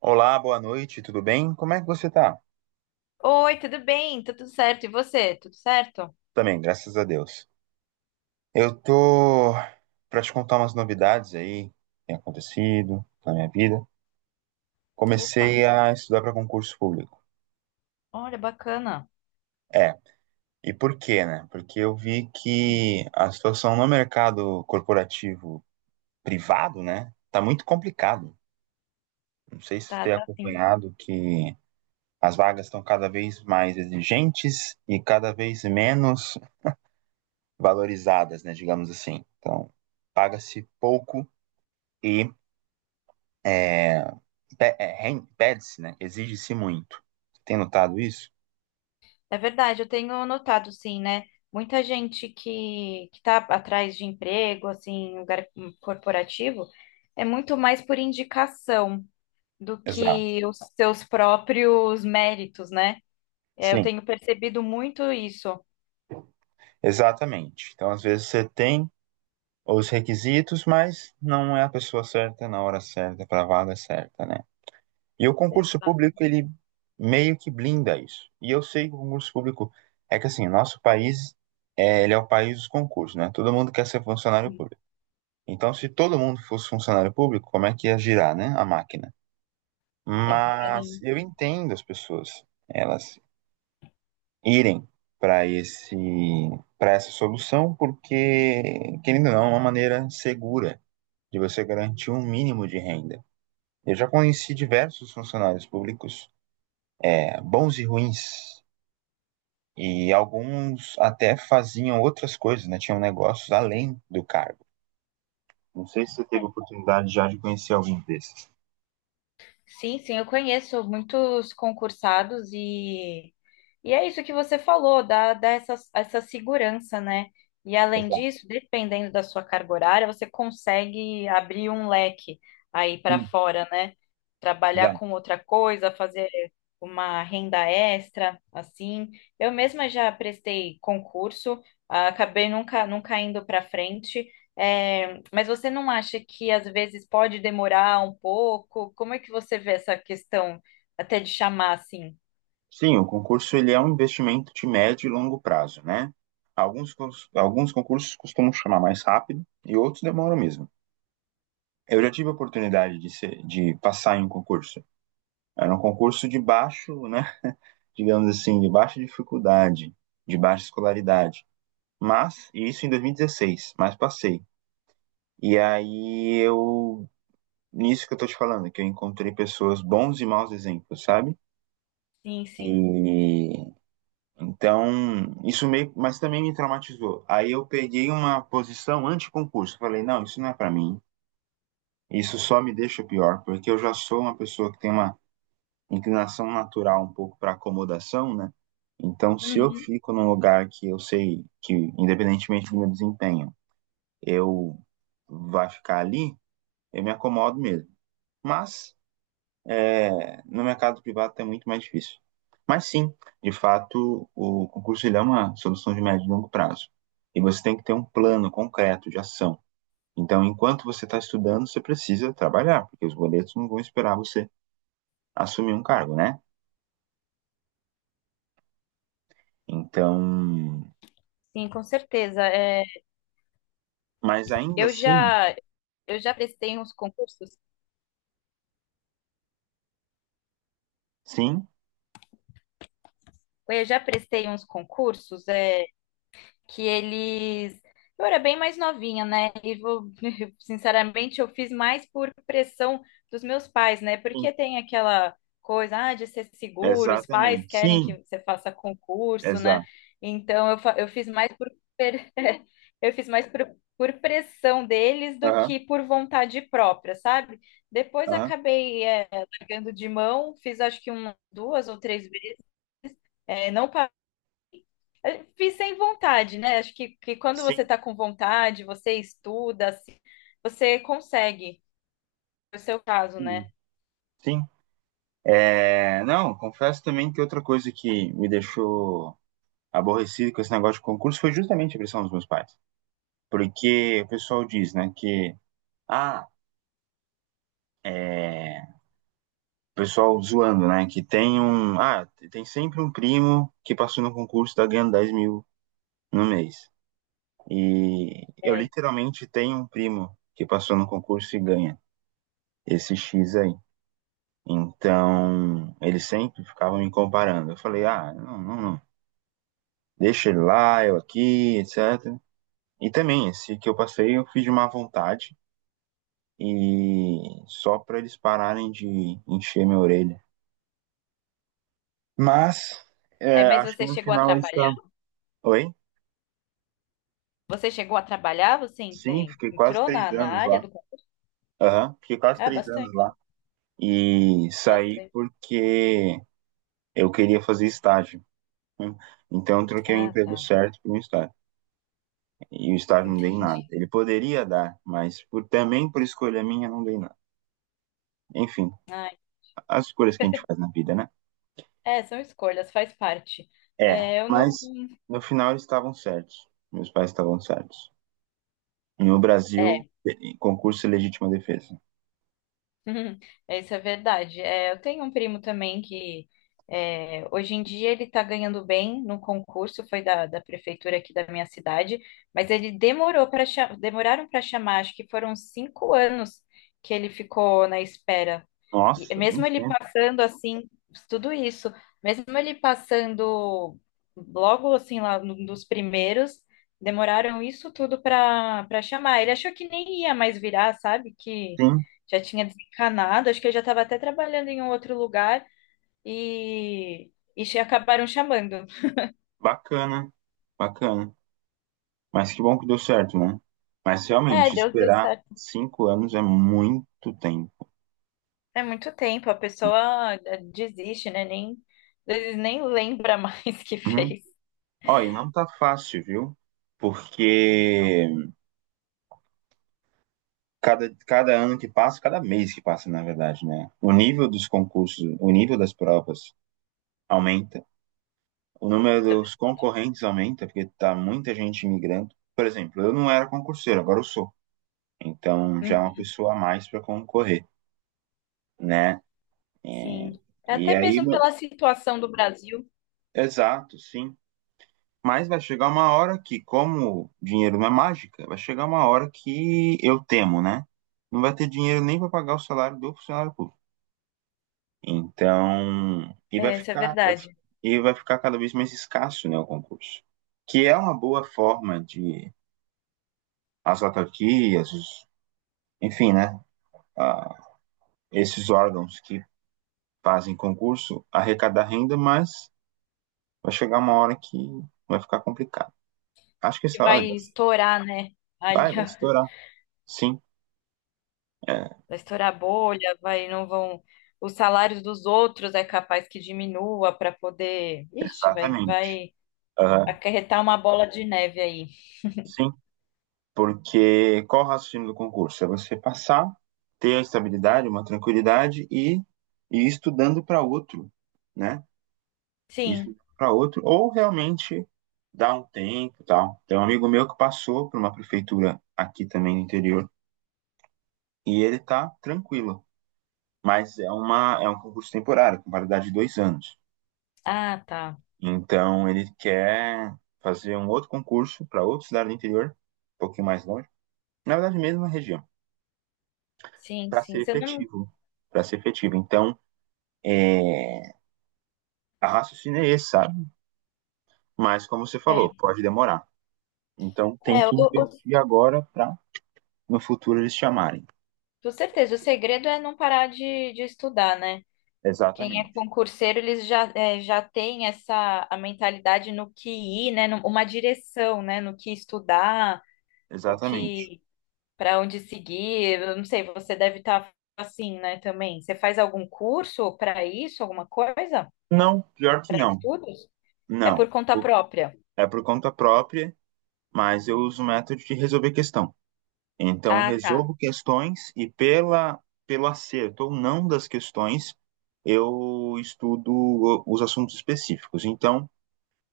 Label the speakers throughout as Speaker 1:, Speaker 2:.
Speaker 1: Olá, boa noite, tudo bem? Como é que você tá?
Speaker 2: Oi, tudo bem? Tá tudo certo? E você? Tudo certo?
Speaker 1: Também, graças a Deus. Eu tô para te contar umas novidades aí que tem acontecido na minha vida. Comecei
Speaker 2: Opa,
Speaker 1: a estudar para concurso público.
Speaker 2: olha, bacana.
Speaker 1: É, e por quê, né? Porque eu vi que a situação no mercado corporativo privado, né, tá muito complicado. Não sei se você
Speaker 2: Tá,
Speaker 1: tem
Speaker 2: tá sim.
Speaker 1: acompanhado que as vagas estão cada vez mais exigentes e cada vez menos valorizadas, né, digamos assim. Então, paga-se pouco e é, é, pede-se, né, exige-se muito. Você tem notado isso?
Speaker 2: É verdade, eu tenho notado, sim, né? Muita gente que tá atrás de emprego, assim, em lugar corporativo, é muito mais por indicação do
Speaker 1: Exato.
Speaker 2: que os seus próprios méritos, né? É, eu
Speaker 1: Sim,
Speaker 2: tenho percebido muito isso.
Speaker 1: exatamente. Então, às vezes você tem os requisitos, mas não é a pessoa certa na hora certa para a vaga certa, né? E o concurso
Speaker 2: Ah,
Speaker 1: público, ele meio que blinda isso. E eu sei que o concurso público é que assim, nosso país ele é o país dos concursos, né? Todo mundo quer ser funcionário
Speaker 2: sim.
Speaker 1: público. Então, se todo mundo fosse funcionário público, como é que ia girar, né, a máquina?
Speaker 2: É.
Speaker 1: Mas eu entendo as pessoas, elas irem para esse para essa solução, porque, querendo ou não, é uma maneira segura de você garantir um mínimo de renda. Eu já conheci diversos funcionários públicos, bons e ruins, e alguns até faziam outras coisas, né? Tinham negócios além do cargo. Não sei se você teve oportunidade já de conhecer algum desses.
Speaker 2: Sim, sim, eu conheço muitos concursados e é isso que você falou, dá essa segurança, né? E além
Speaker 1: Exato.
Speaker 2: disso, dependendo da sua carga horária, você consegue abrir um leque aí para
Speaker 1: Sim,
Speaker 2: fora, né? Trabalhar com
Speaker 1: exato.
Speaker 2: outra coisa, fazer uma renda extra, assim. Eu mesma já prestei concurso, ah, acabei nunca, nunca indo para frente. É, mas você não acha que às vezes pode demorar um pouco? Como é que você vê essa questão até de chamar assim?
Speaker 1: Sim, o concurso ele é um investimento de médio e longo prazo, né? Alguns, alguns concursos costumam chamar mais rápido e outros demoram mesmo. Eu já tive a oportunidade de passar em um concurso. Era um concurso de baixo, né? Digamos assim, de baixa dificuldade, de baixa escolaridade. Mas, e isso em 2016, mas passei. E aí eu, nisso que eu tô te falando, que eu encontrei pessoas, bons e maus exemplos, sabe?
Speaker 2: Sim, sim.
Speaker 1: E Então, isso meio, mas também me traumatizou. Aí eu peguei uma posição anti-concurso. Falei, não, isso não é para mim. Isso só me deixa pior, porque eu já sou uma pessoa que tem uma inclinação natural um pouco para acomodação, né? Então, se eu
Speaker 2: Uhum.
Speaker 1: fico num lugar que eu sei que, independentemente do meu desempenho, eu vai ficar ali, eu me acomodo mesmo. Mas no mercado privado é muito mais difícil. Mas sim, de fato, o concurso ele é uma solução de médio e longo prazo. E você tem que ter um plano concreto de ação. Então, enquanto você está estudando, você precisa trabalhar, porque os boletos não vão esperar você assumir um cargo, né? Então,
Speaker 2: Sim, com certeza. É,
Speaker 1: mas ainda
Speaker 2: eu
Speaker 1: assim,
Speaker 2: já eu já prestei uns concursos.
Speaker 1: sim,
Speaker 2: Eu já prestei uns concursos. É, que eles. Eu era bem mais novinha, né? E vou, sinceramente, eu fiz mais por pressão dos meus pais, né?
Speaker 1: sim,
Speaker 2: Porque tem aquela coisa, ah, de ser seguro, os pais
Speaker 1: exatamente,
Speaker 2: querem que
Speaker 1: sim,
Speaker 2: você faça concurso, né?
Speaker 1: exato,
Speaker 2: Então eu, eu fiz mais por per- eu fiz mais por pressão deles do
Speaker 1: aham,
Speaker 2: que por vontade própria, sabe? Depois
Speaker 1: aham,
Speaker 2: acabei largando de mão, fiz acho que um, duas ou três vezes, é, não eu fiz sem vontade, né? Acho que quando você
Speaker 1: sim,
Speaker 2: tá com vontade, você estuda, assim, você consegue. No seu caso,
Speaker 1: sim,
Speaker 2: né?
Speaker 1: sim. É, não, confesso também que outra coisa que me deixou aborrecido com esse negócio de concurso foi justamente a pressão dos meus pais. Porque o pessoal diz, né, que, ah, é, o pessoal zoando, né, que tem sempre um primo que passou no concurso e tá ganhando 10 mil no mês. E eu
Speaker 2: É.
Speaker 1: literalmente tenho um primo que passou no concurso e ganha esse X aí. Então, eles sempre ficavam me comparando. Eu falei, ah, não, não, não. Deixa ele lá, eu aqui, etc. E também, esse que eu passei, eu fiz de má vontade, e só para eles pararem de encher minha orelha. Mas
Speaker 2: Aí, mas
Speaker 1: acho que
Speaker 2: você
Speaker 1: no
Speaker 2: chegou a
Speaker 1: final eles
Speaker 2: trabalhar?
Speaker 1: estavam. Oi?
Speaker 2: Você chegou a trabalhar? Você
Speaker 1: Sim, fiquei quase
Speaker 2: entrou
Speaker 1: três
Speaker 2: na
Speaker 1: anos
Speaker 2: área
Speaker 1: lá.
Speaker 2: do.
Speaker 1: Aham, fiquei quase
Speaker 2: Ah,
Speaker 1: 3 anos lá.
Speaker 2: bastante,
Speaker 1: E saí
Speaker 2: bastante.
Speaker 1: porque eu queria fazer estágio. Então eu troquei o
Speaker 2: Ah,
Speaker 1: emprego
Speaker 2: tá.
Speaker 1: certo por um estágio. E o estágio não dei nada.
Speaker 2: Entendi.
Speaker 1: Ele poderia dar, mas também por escolha minha não dei nada. Enfim,
Speaker 2: Ai,
Speaker 1: as escolhas que a gente faz na vida, né?
Speaker 2: é, são escolhas, faz parte.
Speaker 1: É,
Speaker 2: É, eu não.
Speaker 1: mas no final eles estavam certos. Meus pais estavam certos. No Brasil,
Speaker 2: é,
Speaker 1: em concurso e legítima defesa.
Speaker 2: Uhum. Isso é verdade. É, eu tenho um primo também que é, hoje em dia ele está ganhando bem no concurso, foi da prefeitura aqui da minha cidade, mas ele demorou para demoraram para chamar, acho que foram cinco anos que ele ficou na espera. E
Speaker 1: Nossa,
Speaker 2: mesmo
Speaker 1: muito
Speaker 2: ele
Speaker 1: tempo,
Speaker 2: passando assim, tudo isso, mesmo ele passando logo assim lá num dos primeiros, demoraram isso tudo para chamar. Ele achou que nem ia mais virar, sabe? Que
Speaker 1: sim.
Speaker 2: já tinha desencanado, acho que eu já estava até trabalhando em um outro lugar e, acabaram chamando.
Speaker 1: Bacana, bacana. Mas que bom que deu certo, né? Mas
Speaker 2: É,
Speaker 1: realmente,
Speaker 2: deu, deu
Speaker 1: esperar
Speaker 2: certo.
Speaker 1: 5 anos é muito tempo.
Speaker 2: É muito tempo, a pessoa desiste, né? Nem, às vezes nem lembra mais que
Speaker 1: Uhum.
Speaker 2: fez.
Speaker 1: Ó, e não tá fácil, viu? Porque cada ano que passa, cada mês que passa, na verdade, né? O nível dos concursos, o nível das provas aumenta, o número
Speaker 2: Sabe?
Speaker 1: dos concorrentes aumenta, porque tá muita gente migrando. Por exemplo, eu não era concurseiro, agora eu sou. Então já é uma
Speaker 2: Uhum.
Speaker 1: pessoa a mais para concorrer, né? E,
Speaker 2: Sim. É.
Speaker 1: e
Speaker 2: Até
Speaker 1: aí,
Speaker 2: mesmo
Speaker 1: meu,
Speaker 2: pela situação do Brasil,
Speaker 1: exato, sim. Mas vai chegar uma hora que, como dinheiro não é mágica, vai chegar uma hora que eu temo, né? Não vai ter dinheiro nem para pagar o salário do funcionário público. Então, e vai
Speaker 2: é, isso é
Speaker 1: ficar, vai fi-
Speaker 2: verdade.
Speaker 1: e vai ficar cada vez mais escasso, né, o concurso. Que é uma boa forma de as autarquias, enfim, né, a- esses órgãos que fazem concurso arrecadar renda, mas vai chegar uma hora que vai ficar complicado. Acho que
Speaker 2: Que
Speaker 1: essa hora
Speaker 2: vai
Speaker 1: já
Speaker 2: estourar, né? Ali,
Speaker 1: vai
Speaker 2: ó,
Speaker 1: estourar. Sim, é,
Speaker 2: vai estourar a bolha, vai, não vão. Os salários dos outros é capaz que diminua para poder. Ixi, vai,
Speaker 1: exatamente.
Speaker 2: vai
Speaker 1: Aham,
Speaker 2: acarretar uma bola de neve aí.
Speaker 1: sim, porque qual o raciocínio do concurso? É você passar, ter a estabilidade, uma tranquilidade e ir estudando para outro, né? Ir
Speaker 2: Sim.
Speaker 1: estudando para outro, ou realmente dar um tempo e tal. Tem um amigo meu que passou por uma prefeitura aqui também no interior e ele tá tranquilo, mas é um concurso temporário, com validade de 2 anos.
Speaker 2: Ah, tá.
Speaker 1: Então ele quer fazer um outro concurso para outra cidade do interior, um pouquinho mais longe, na verdade, mesmo na região,
Speaker 2: Sim,
Speaker 1: para
Speaker 2: sim.
Speaker 1: ser
Speaker 2: Você não.
Speaker 1: efetivo, para ser efetivo. Então, é, a raciocínio é esse, sabe? Mas como você falou,
Speaker 2: É,
Speaker 1: pode demorar. Então tem
Speaker 2: é
Speaker 1: que
Speaker 2: o, o-
Speaker 1: investir agora para no futuro eles chamarem.
Speaker 2: com certeza. O segredo é não parar de estudar, né? Quem é
Speaker 1: Exatamente.
Speaker 2: concurseiro, eles já, é, já tem essa a mentalidade no que ir, né? Uma direção, né? No que estudar, o
Speaker 1: Exatamente.
Speaker 2: que para onde seguir. Eu não sei, você deve estar assim, né? Também. Você faz algum curso para isso, alguma coisa?
Speaker 1: Não, pior que
Speaker 2: Para
Speaker 1: não.
Speaker 2: estudos? É por
Speaker 1: Não.
Speaker 2: conta própria.
Speaker 1: É por conta própria, mas eu uso o método de resolver questão. Então,
Speaker 2: Ah, tá.
Speaker 1: resolvo questões e pelo acerto ou não das questões, eu estudo os assuntos específicos. Então,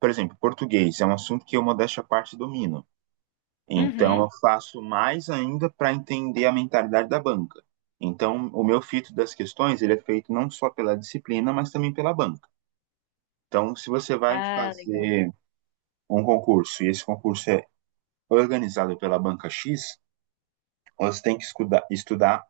Speaker 1: por exemplo, português é um assunto que eu, modéstia à parte, domino. Então,
Speaker 2: Uhum.
Speaker 1: eu faço mais ainda para entender a mentalidade da banca. Então, o meu filtro das questões, ele é feito não só pela disciplina, mas também pela banca. Então, se você vai
Speaker 2: Ah, legal.
Speaker 1: fazer um concurso e esse concurso é organizado pela banca X, você tem que estudar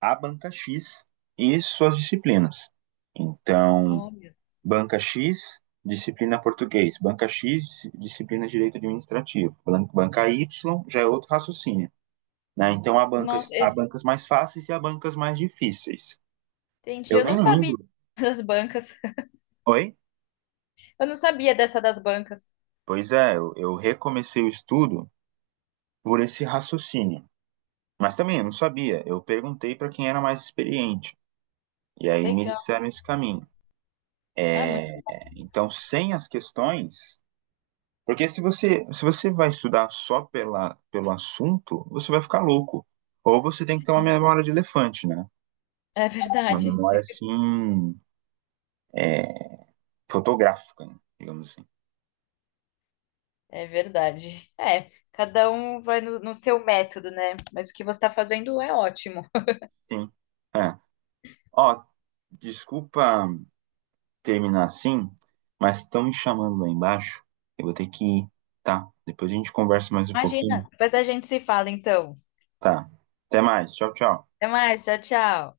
Speaker 1: a banca X e suas disciplinas. Então,
Speaker 2: Olha.
Speaker 1: banca X, disciplina português, banca X, disciplina direito administrativo, banca Y já é outro raciocínio. Né? Então, há
Speaker 2: Nossa,
Speaker 1: bancas, há bancas mais fáceis e há bancas mais difíceis.
Speaker 2: entendi.
Speaker 1: Eu
Speaker 2: Eu não
Speaker 1: nem
Speaker 2: sabia
Speaker 1: lembro.
Speaker 2: das bancas.
Speaker 1: Oi?
Speaker 2: Eu não sabia dessa das bancas.
Speaker 1: Pois é, eu recomecei o estudo por esse raciocínio. Mas também eu não sabia. Eu perguntei para quem era mais experiente. E aí me
Speaker 2: Legal.
Speaker 1: disseram esse caminho.
Speaker 2: Ah, muito bom.
Speaker 1: Então, sem as questões. Porque se você vai estudar só pelo assunto, você vai ficar louco. Ou você tem que ter uma memória de elefante, né?
Speaker 2: É
Speaker 1: Uma
Speaker 2: verdade.
Speaker 1: memória assim, é, fotográfica, né? Digamos assim.
Speaker 2: É verdade. É, cada um vai no seu método, né? Mas o que você está fazendo é ótimo.
Speaker 1: Sim. É. Ó, desculpa terminar assim, mas estão me chamando lá embaixo. Eu vou ter que ir, tá? Depois a gente conversa mais um pouquinho.
Speaker 2: Imagina. Depois a gente se fala, então.
Speaker 1: Tá. Até mais. Tchau, tchau.
Speaker 2: Até mais. Tchau, tchau.